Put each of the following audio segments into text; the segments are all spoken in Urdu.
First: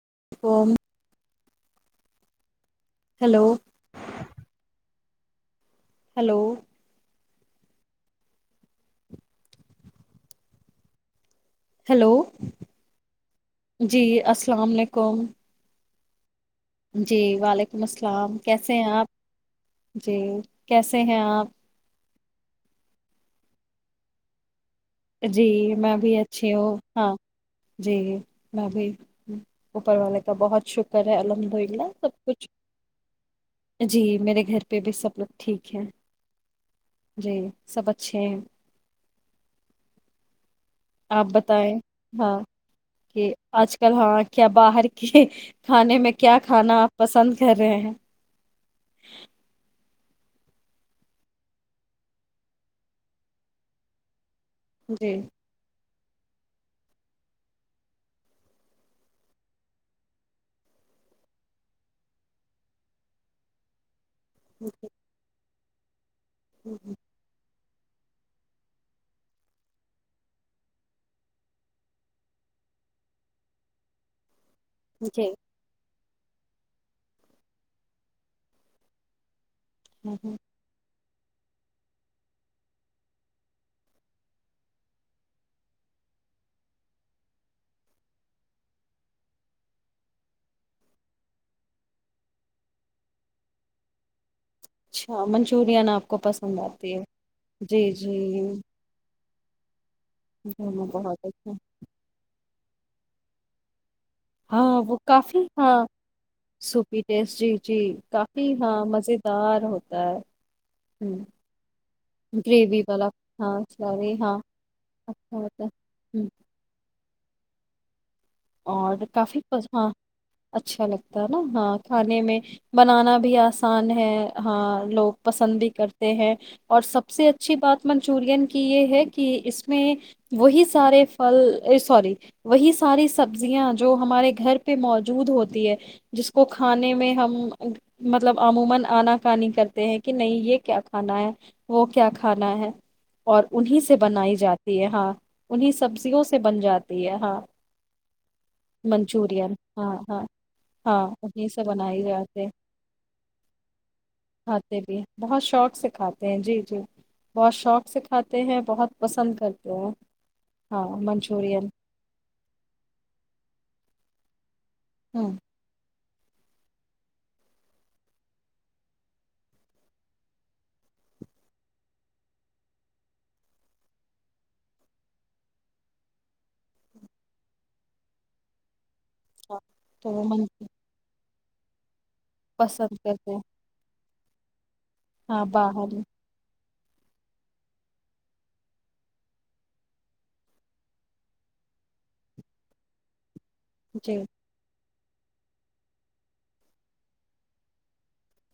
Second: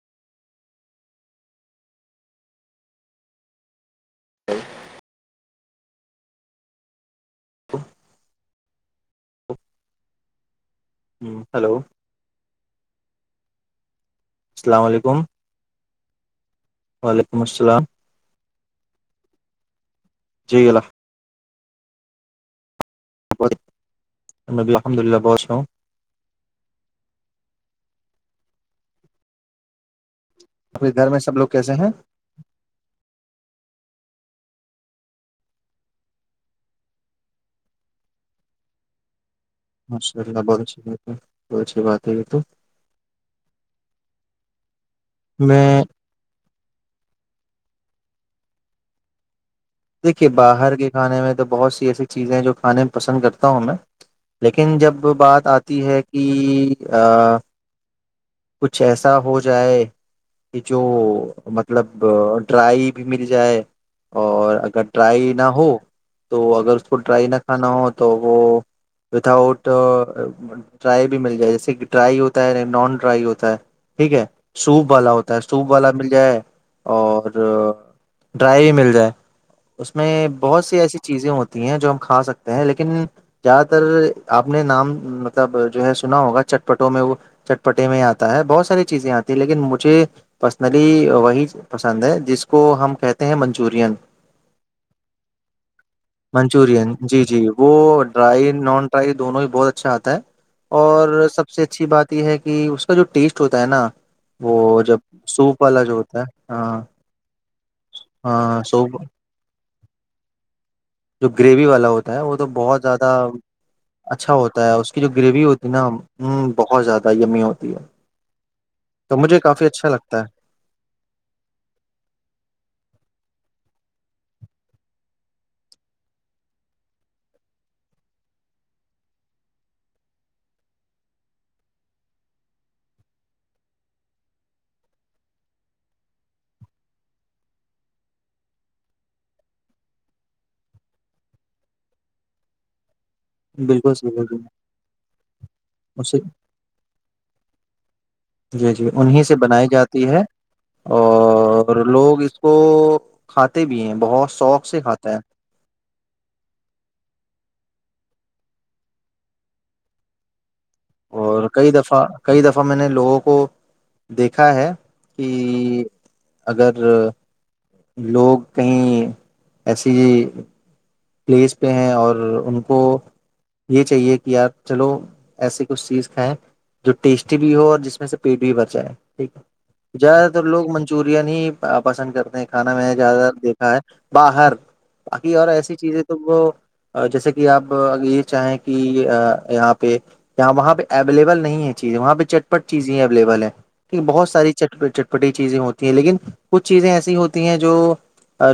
[unintelligible] ہلو [inaudible] ہلو [inaudible] ہیلو جی السلام علیکم جی وعلیکم السلام کیسے ہیں آپ جی کیسے ہیں آپ [inaudible] جی اچھا ہوں میں بھی اچھی ہوں ہاں جی میں بھی اوپر والے کا بہت اپنے شکر گھر ہے میں سب لوگ الحمد کیسے للہ ہیں سب کچھ جی میرے گھر پہ بھی سب لوگ ٹھیک ہے جی سب اچھے ہیں اچشاء اللہ بہت بات ہے آپ بہت بتائیں اچھی بات ہے یہ تو ہاں کہ آج کل ہاں کیا باہر کے میں کھانے میں کیا کھانا آپ پسند کر رہے ہیں دیکھیئے باہر کے کھانے میں تو بہت سی ایسی چیزیں ہیں جو کھانے میں پسند کرتا ہوں میں لیکن جب جی بات آتی ہے کہ [unintelligible] کچھ ایسا ہو جائے کہ جو مطلب ڈرائی بھی مل جائے اور اگر ٹرائی نہ ہو تو اگر اس کو ٹرائی نہ کھانا ہو تو وہ وتھ آؤٹ ڈرائی بھی مل جائے جیسے کہ ڈرائی ہوتا ہے نان ٹرائی ہوتا ہے ٹھیک ہے سوپ والا ہوتا ہے جی سوپ والا مل جائے اور ڈرائی بھی مل جائے اس میں بہت سی ایسی چیزیں ہوتی ہیں جو ہم کھا سکتے ہیں لیکن زیادہ تر آپ نے نام مطلب جو ہے سنا ہوگا چٹپٹوں میں وہ چ پٹے میں آتا ہے بہت ساری چیزیں آتی ہیں لیکن مجھے پرسنلی وہی پسند ہے جس کو ہم کہتے ہیں منچورین اچھا منچورین آپ کو پسند آتی منچورین ہے جی جی جی دون ہی بہتچ اچھا آتا ہے دونوں بہت اور سب اچھا سے اچھی بات یہ ہے کہ کہ اس کا جو ٹیسٹ ہوتا ہے نا ہاں وہ جب کافی سوپ ہاں والا جو ہوتا ہے ہاں سوپی ٹیس جی جی کافی ہاں مز دار ہوتا تو [unintelligible] جو گریوی والا ہوتا ہے وہ تو بہت والا زیادہ ہاں ساری اچھا ہاں ہوتا ہے اس کی جو اچھا گریوی ہوتا ہوتی ہے نا ہم، بہت زیادہ یمی ہوتی شریہ [unintelligible] اور کافی ہاں اچھا لگتا ہے نا ہاں کھانے میں بنانا بھی آسان ہے ہاں لوگ پسند بھی کرتے ہیں اور سب سے اچھی بات منچورن کی یہ ہے کہ اس میں وہی سارے پھل سوری وہی ساری سبزیاں جو ہمارے گھر پے موجود اور ہے انہیں بالکل سے صحیح بنائی بالکل جاتی ہے ہاں انہیں اسے سبزیوں سے بن جاتی ہے ہاں جی جی انیں سے منچورین بنائی ہاں جاتی ہے ہاں ہاں انہیں سے اور بنائی لوگ اس جاتے کو کھاتے بھی ہیں بہت شوق سے بھی کھاتے ہیں بہت شوق سے کھاتے جی جی بہت شوق سے کھاتے ہیں بہت پسند کرتے ہیں ہاں اور منچورین کئی دفعہ کئی دفعہ میں نے لوگوں کو دیکھا ہے کہ ہاں اگر لوگ کہیں ایسی ہی پلیس پہ ہیں اور ان کو یہ چاہیے کہ یار چلو ایسی کچھ چیز کھائیں جو ٹیسٹی بھی ہو اور جس میں سے پیٹ بھی بھر جائے ٹھیک ہے ہاں، تو وہ زیادہ تر من لوگ منچورن ہی پسند کر نے کانا میں نے پسند زیادہ کرتے تر ہیں دیکھا ہے باہر باقی ہاں اور ایسی باہر چیزیں تو وہ جیسے کہ آپ ا یہ چاہیں کہ یہاں پہ وہاں پہ اویلیبل نہیں ہے چیزیں وہاں پہ چٹپٹ چیزیں اویلیبل ہے جی بہت ساری چٹپ بٹی چیزیں ہوتی ہیں لیکن کچھ چیزیں ایسی ہوتی ہیں جو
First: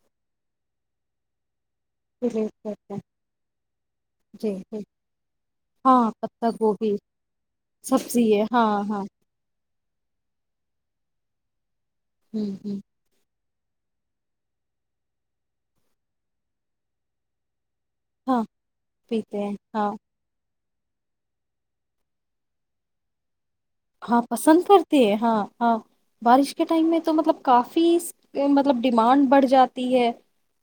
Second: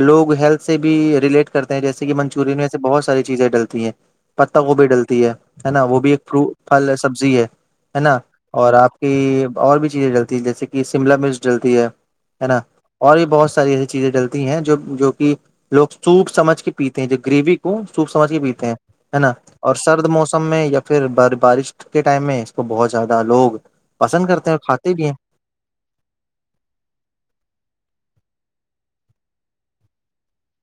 لوگ ہیلتھ سے بھی ریلیٹ کرتے ہیں جیس منچور ریلیٹ میں کرتے ہیں بہت ساری چیزیں ڈلتی ہیں جی پتا جی گوبھی ڈلتی ہے نا وہ ہاں بھی ایک ف پتہ پھل گوبھی سبزی ہے نا سبزی ہے ہاں اور آپ ہاں کی اور بھی چیزیں ڈلتی ہیں جیسے کہ شملا مرچ ڈلتی ہے ہے ہوں نا ہوں اور بھی بہت ایسی چیزیں ڈلتی ہیں جو جو کہ لوگ سوچ سمجھ کے پیتے ہیں جو گریو سوپ سمجھ کے ہاں پیتے ہیں ہے نا پیتے ہیں اور ہاں سرد موسم میں پھر ب بارش کے ٹائم میں اس کو بہت زیادہ لوگ ہاں ہیں پسند اور کھاتے کرتے بھی ہیں ہاں ہاں بارش کے ٹائم میں تو مطلب کافی مطلب ڈیمانڈ بڑھ جاتی ہے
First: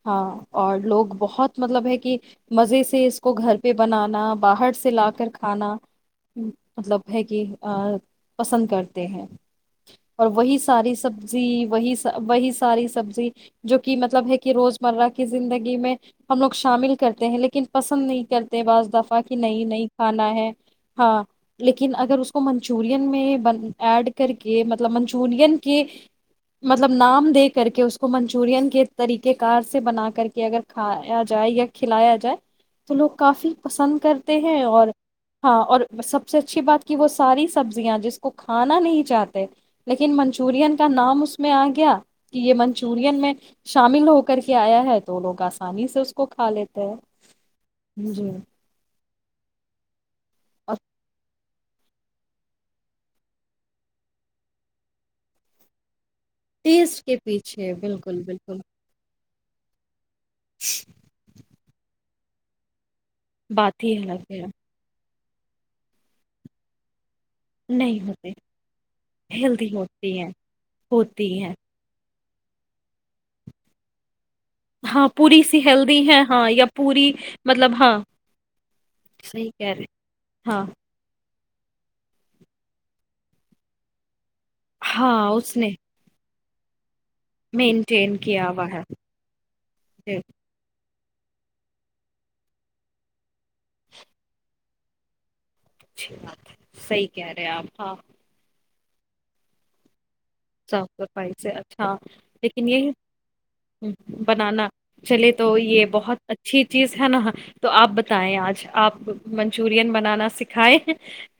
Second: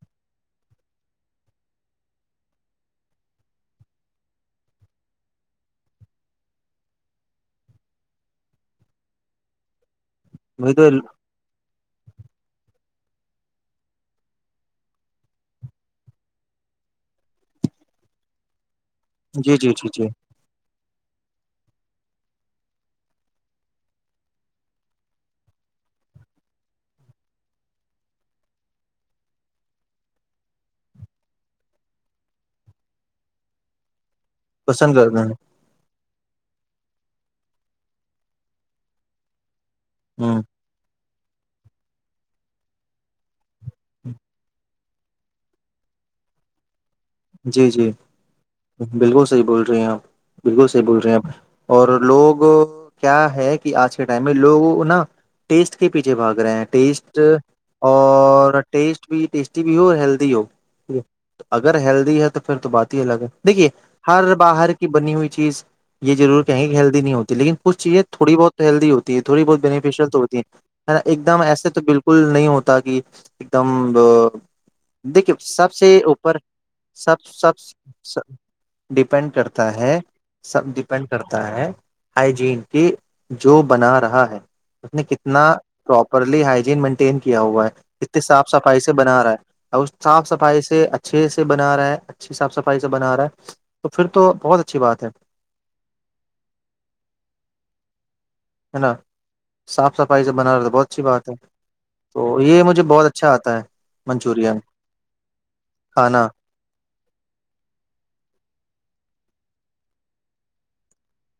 ہاں اور لوگ بہت مطلب ہے کہ مزے سے اس کو گھر پہ بنانا باہر سے لا کر کھانا مطلب ہے کہ پسند کرتے ہیں اور وہی ساری سبزی وہی وہی ساری سبزی جو کہ مطلب ہے کہ روز مرہ کی زندگی میں ہم لوگ شامل کرتے ہیں لیکن پسند نہیں کرتے بعض صفا کی جی جی نہیںئی ن جی جی کھانا ہے ہاں لیکن اگر اس کو منچ منچورن میں ایڈ کر کے مطلب منچورین کے مطلب نام دے کر کے اس کو منچورن کے طریقہ کار سے بنا کر کے اگر کھایا جائے یا کھلایا جائے تو لوگ کافی پسند کر ہیں اور پسند کرتے ہیں ہاں اور سب سے اچھی بات کہ وہ ساری سبزیاں جس کو کھانا نہیں چاہتے لیکن ہ منچورین کا نام اس میں آ گیا کہ یہ منچورین میں شامل ہو کر کے آیا ہے تو لوگ آسانی سے اس کو کھا لیتے ہیں جی جی بالکل صحیح بول رہے ہیں آپ بالکل اور صح بول رہے ہیں آپ اور لوگ کیا ہے کہ آج کے ٹائم میں لوگ نا ٹیسٹ کے پیچھے بھاگ رہے ہیں کے ٹیسٹ پیچھے بالکل بالکل اور ٹیسٹ بھی ٹیسٹ ک بو ہیل ہو تو اگر چل ہے تو پھر تو بع الگ ہے دیکھیے بات ہی الگ ہر ہے باہر کی بنی ہوئی چیز یہ ضرور کہیں ہیلدی نہیں ہوتی لیک کچھ چیزیں نہیں ہوتے تھوڑی بہت ہیلدی ہوتی ہے تھوڑی بہت ہیلدی بینیفیشیل تو ہیں ہوتی ہے نا ایک ہوتی دم ہیں ایسے تو بالکل کل نہیں ہوتا کہ ایک دم ہاں دیکھیے پوری سی سب سے ہیلدی ہے اوپر ہاں یا پوری سب مطلب ہاں سبب ڈیپینڈ صحیح کہہ کرتا رہے ہے ہاں سب ڈیپینڈ کرتا تا ہے ہائجین کی جو بنا رہا ہے اس نے ہاں کتنا اس نے پروپرلی ہ ج کیا ہوا ہے مینٹین اتنی کیا صاف ہوا سفائی ہے سے بنا رہا ہے اس یہ صاف سفائی سے اچ چھ سے بنا رہا ہے اچھی صاف صفائی سے بنا رہا ہے تو پھر تو بہت اچھا اچھی بات ہے اچھی بات ہے صحی کہہ رہے آپ ہاں ہے نا صاف صف صاف صفائی سے اچھا تو لیکن مجھے یہ بہت اچھا آتا ہے منچورین بنانا چلے تو یہ بہت کھانا اچھی چیز ہے نا تو آپ بتائیں آج آپ منچورین بنانا سکھائے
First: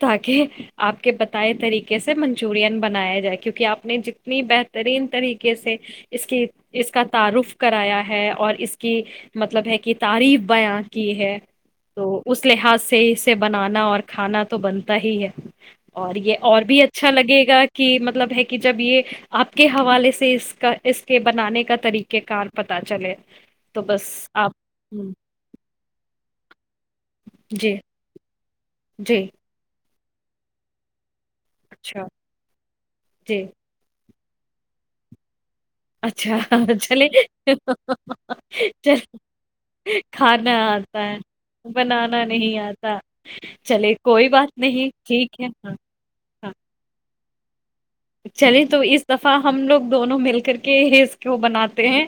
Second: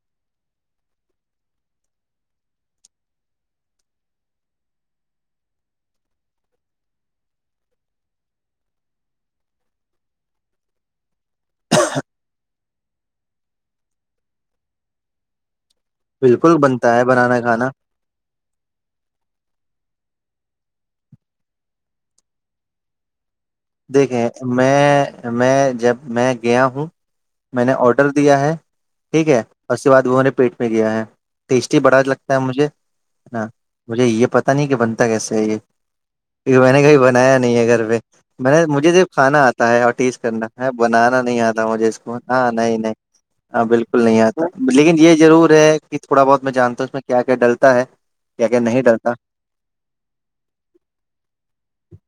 تاکہ آپ کے بتائے طریقے سے منچورین بنایا جائے کیونکہ آپ آ نے جتنی بہترین طریقے سے اس کی اس کا تعارف کرایا ہے اور اس کی مطلب ہے کہ تعریف بیاں کی ہے تو اس لحاظ سے اسے بنانا اور کھانا تو بنتا ہی ہے اور یہ بالکل اور بھی بنتا ہے اچھا بنانا لگے گا کھانا کہ مطلب ہے آپ کے حوالے سے اس کا اس کے بنانے کا طریقہ کار پتا چلے تو بس دیکھیں آپ ہوں میں میں جب میں گیا ہوں میں نے جی آڈر دیا ہے جی ٹھیک ہے بعد وہہوں نے پیٹ میں گیا ہے ٹیسٹی بڑا اچھا لگتا ہے مجھے جی ہ مجھے یہ پتا نہیں کہ بنتا کیسے ہے یہ اچھا کیونکہ میں نے کبھی چلیے بنایا نہیں ہے گھر پہ میں مجھے صرف کھانا آتا ہے اور ٹیز کرنا ہے آتا بنانا نہیں آتا ہے مجھے اس کو بنانا ہاں نہیں نہیں آتا ہاں چلے بالکل نہیں کوئی آتا بات نہیں لیکن یہ ٹھیک ضرور ہے کہ تھوڑا بہت میں جانتا ہوں کیا کیا ڈل چلیے تو اس دفعہ ہم لوگ دونوں مل کر کے ہیز کو بناتے ہیں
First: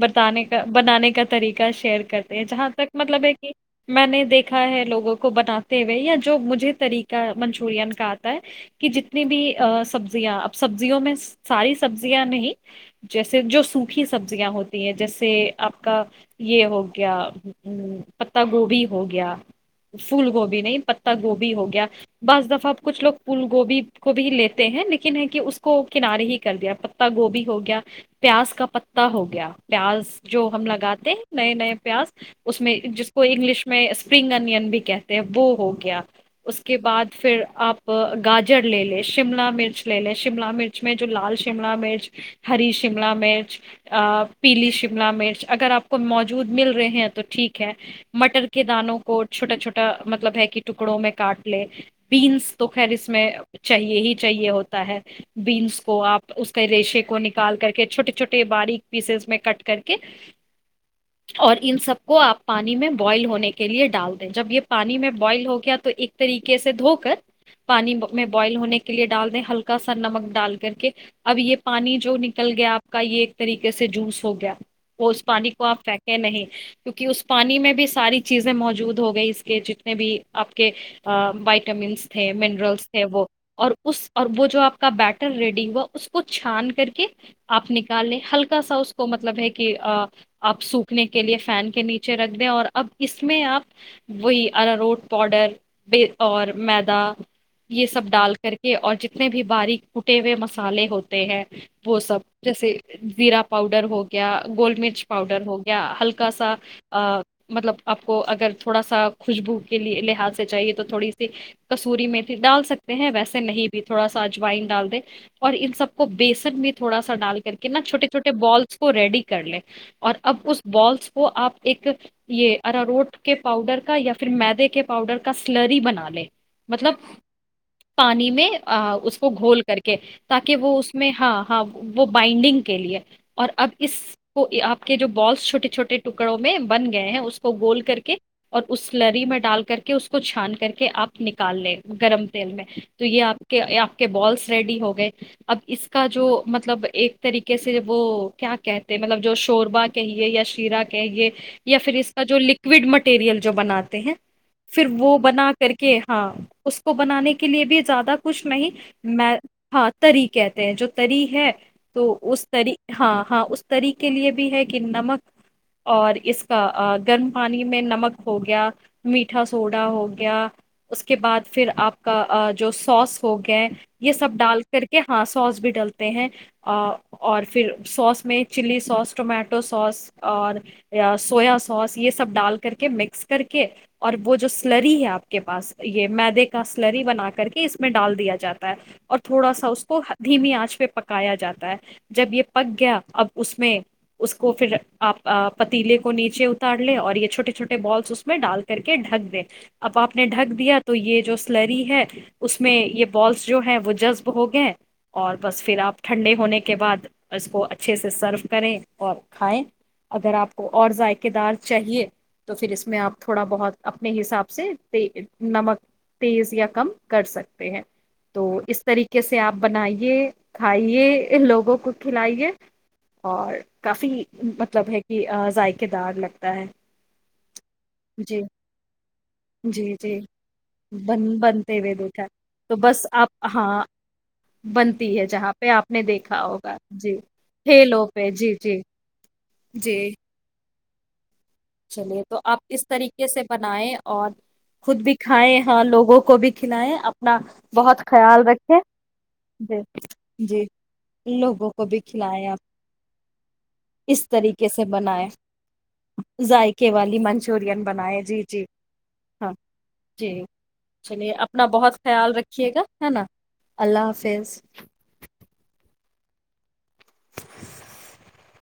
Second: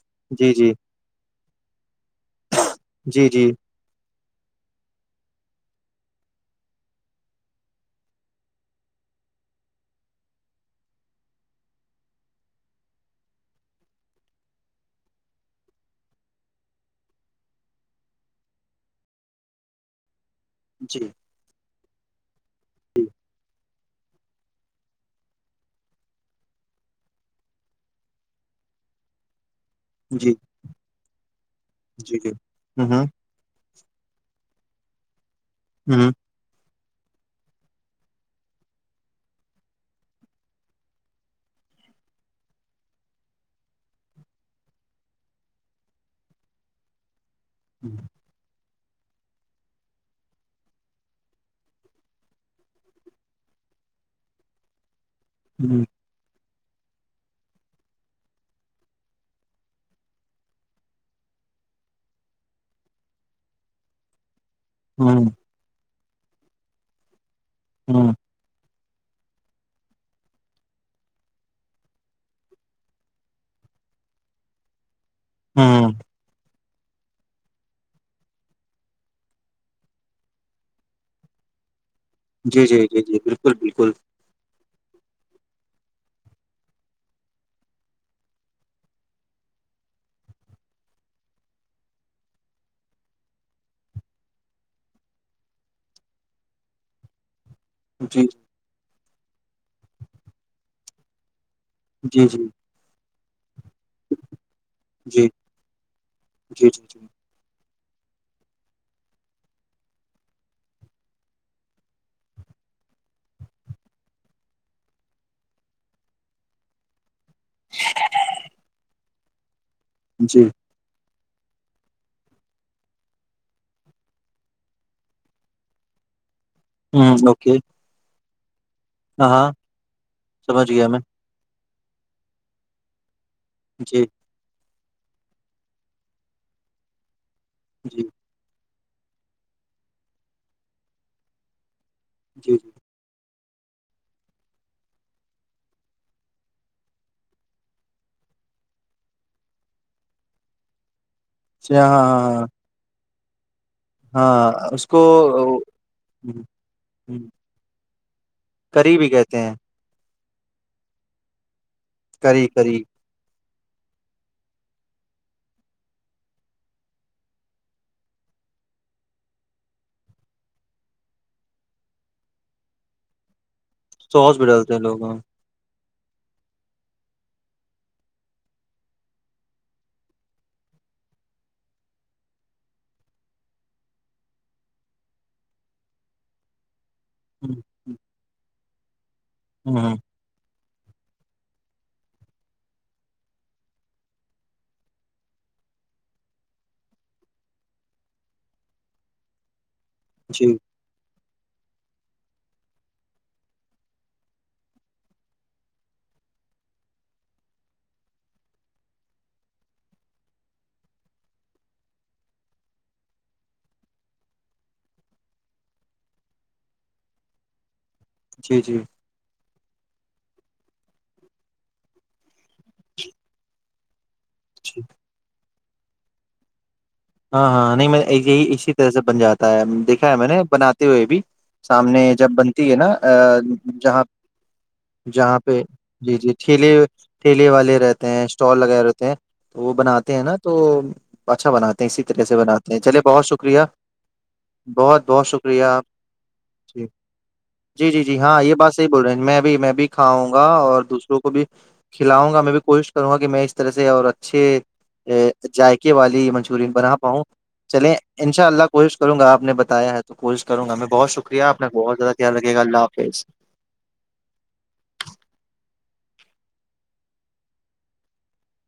برتانے جی کا جی بنانے کا طریقہ شیئر کرتے ہیں جہاں تک مطلب جی ہے جی کہ میں نے دیکھا ہے لوگوں کو بناتے یا جو مجھے طریقہ منچورن کا آتا ہے کہ جتنی بھی سبزیاں اب سبزیوں میں ساری سبزیاں نہیں جیسے جو سوکھی سبزیاں ہوتی ہیں جیسے آپ کا یہ ہو گیا پ گوبھی ہو گیا پھول گوبھی نہیں جی پتہ گوبھی ہو گیا بعض دفعہ اب کچھ لوگ پھول گوبھی کو بھی لتے ہیں لیکن ہے کہ اس کو کنارے ہی کر دیا پتا گوبھی ہو گیا پیاز کا پتا ہو گیا پیاز جی جو ہم لگاتے ہیں نئے نئے پیاز جی جی اس میں ہوں جس کو انگلش میں اسپرنگ انین بھی کہتے ہیں وہو ہو گیا ہوں اس کے بعد پھر آپ گاجر لے ل شملہ مرچ لے لے شملہ مرچ میں جو لال شملہ مرچ ہری شملہ مرچ پیلی شملہ مرچ اگر آپ کو موجود مل رہے ہیں تو ٹھیک مٹر کے دانوں کو چھوٹا چھوٹا مطلب ہے کہ ٹکڑوں میں کاٹ لے بیینس تو خیر اس میں چاہیے ہی چاہیے ہوتا ہے بینس کو آپ اس ریشے کو نکال کر کے چھوٹے چھوٹے باریک پیسز میں کٹ کر کے اور ان سب کو آپ پانی میں بوائل ہونے کے لیے ڈال دیں جب یہ پانی میں ہ بوائل ہو گیا تو ایک طریقے سے دھو کر ہ پانی میں ہ بوائل ہونے کے کے لیے ڈال دیں ہلکا سا نمک ڈال کر کے اب یہ پانی جو نکل گیا آپ کا یہ ایک طریقے سے جوس ہو گیا وہ اس پانی کو آپ ہ پھینکیں نہیں کیونکہ اس پانی میں بھی ساری چیزیں موجود ہو گئی اس کے جتنے بھی آپ کے وائٹامنس تھے جی جی منرلس جی تھے جی وہ بالکل اور بالکل اس اور وہ جو آپ کا بیٹر ریڈی ہوا اس کو چھان کر کے آپ نکال لیں ہلکا سا اس کو مطلب ہے کہ آپ سوکھنے کے لیے فین کے نیچے رکھ دیں اور اب اس میں آپ وہی ارروٹ پاؤڈر اور میدا یہ سب جی ڈال اور جتنے بھی باریک ٹے ہوئے مسالے ہوتے ہیں وہ سب جی جی جیسے زیرا پاؤڈر ہو گیا گول مرچ جی پاؤڈر ہو گیا ہلکا سا جی جی جی مطلب آپ کو اگر تھوڑا سا خوشبو کے لیے لحاظ سے چاہیے تو تھوڑی سی کسور میں ڈال سکتے ہیں ویسے نہیں بھی تھوڑا سا اجوائن ڈال دے اور ان سب کو بیسن بھی تھوڑا سا ڈال کے کر کے نا چوٹے چھوے بالس کو ریڈی کر لے اور اب جی اس بالس وہ آپ ایک یہ اراروٹ کے پاؤڈر کا یا پھر مدے کے پاؤڈر کا سلری بنا لے ہوں اوکے پانی میں اس کو ہاں ہاں گھول کر کے تاکہ سمجھ وہ گیا اس میں ہاں ہاں وہ بائنڈنگ کے لیے اور اب اس جی کو آپ کے جو بالس چھوٹے چھٹے ٹکڑوں میں بن گئے ہیں اس کو گول کر جی کے اور اس لری میں ڈال کر کے اس کو چھان کر کے آپ نکال لیں گرم تیل جی جی میں یہ آپ کے آپ کے بالس ریڈی ہو گئے اب اس کا جو مطلب ایک طریقے سے وہ کیا کہتے مطلب جو شوربا کہیے یا شیرہ کہیے یا اچھا پھر اس کا ہاں جو ہاں لکوڈ مٹر مٹیریل جو بناات ہیں ہاں ہاں پھر اس کو وہ بنا کر ہوں، کے ہاں اس کو ہوں، بنانے کے لیے بھی زیادہ کچھ نہیں کری بھی میں کہتے ہیں ہاں تری کہتے ہیں جو تری ہے تو اس کری کری طریح ہاں ہاں طریق لے بھی ہے کہ نمک اور اس کا گرم پانی میں نمک ہو گیا میٹھا سوڈا ہو گیا اس کے بعد پھر آپ کا جو سوس ہو گئے یہ سب سوس بھی ڈال ڈالتے ہیں کر کے لوگ ہاں سوس بھی ڈالتا ہیں اور پھر سوس میں چلی سوس ٹمیٹو سوس اور سویا سوس یہ سب ڈال کر کے مکس کر کے اور وہ جو سلری ہے آپ کے پاس یہ مدے کا سلری بنا کر کے اس میں ڈال دیا جاتا ہے اور تھوڑا سا اس ہ کو دھیمی آنچ پہ پکایا جاتا ہے جب یہ پک گیا اب اس میں اس کو پھر آپ پتیلے کو نیچے اتار لے اور یہ چھوٹے چھوٹے بالس اس میں ڈال کر کے ڈھک دے اب آپ نے ڈھک جی دیا تو یہ جو سلری ہے اس میں یہ بالس جو ہیں وہ جذب ہو گئے اور بس پھر آپ ٹھنڈے ہونے کے بعد اس کو اچھے سے سرو کریں اور کھائیں اگر آپ کو اور ذائقے دار چاہیے تو پھر اس میں آپ تھوڑا بہت اپنے حساب سے نمک تیز یا کم کر سکتے ہیں تو جی جی اس طریقے سے سے آپ بنائیے کھائیے لوگوں کو کھلائیے اور کفی جی مطلب ہے کہ اائ کےدار لگتا ہے ہاں ہاں نہیں میں جی یہی اسی طرح سے بن جاتا ہے جی دیکھا ہے جی میں نے بناتے ہوئے بھی بن بنتے ہوئے سامنے دیکھا جب بنتی تو ہے نا بس آپ ہاں جہاں بنتی ہے جہاں پہ آپ نے جی جی دیکھا ٹھیلے ہوگا جی ٹھیلے والے ٹھیلوں رہتے ہیں پہ جی اسٹال جی وغیرہ ہوتے ہیں تو وہ جی بناتے ہیں نا تو تو پچھا بچ اسی چلیے طرح سے تو آپ بناتے ہیں اس چلے طریقے بہت سے شکریہ بنائیں اور خود بہت بھی بہت کھائیں شکریہ ہاں لوگوں کو بھی ج کھلائیں اپنا جی بہت جی جی ہاں خیال یہ بات رکھیں صحیح بول رہے میں بھی میں جی بھی کھاؤں گا جی اور دوسروں کو بھی لوگوں کو بھی کھلاؤں گا کھلائیں میں آپ بھی کوشش کروں گا کہ میں اس طرح سے اور اس اچھے طریقے سے بنائیں ذائقے والی ذائقے بنا والی پاؤں منچورین چلے بنائے جی انشاء جی اللہ کوشش کروں گا آپ نے ہاں بتایا ہے تو جی کوشش کروں گا میں بہت چلیے شکریہ آپ اپنا کا بہت زیادہ خیال رکھے گا رکھیے اللہ ہے نا حافظ اللہ حافظ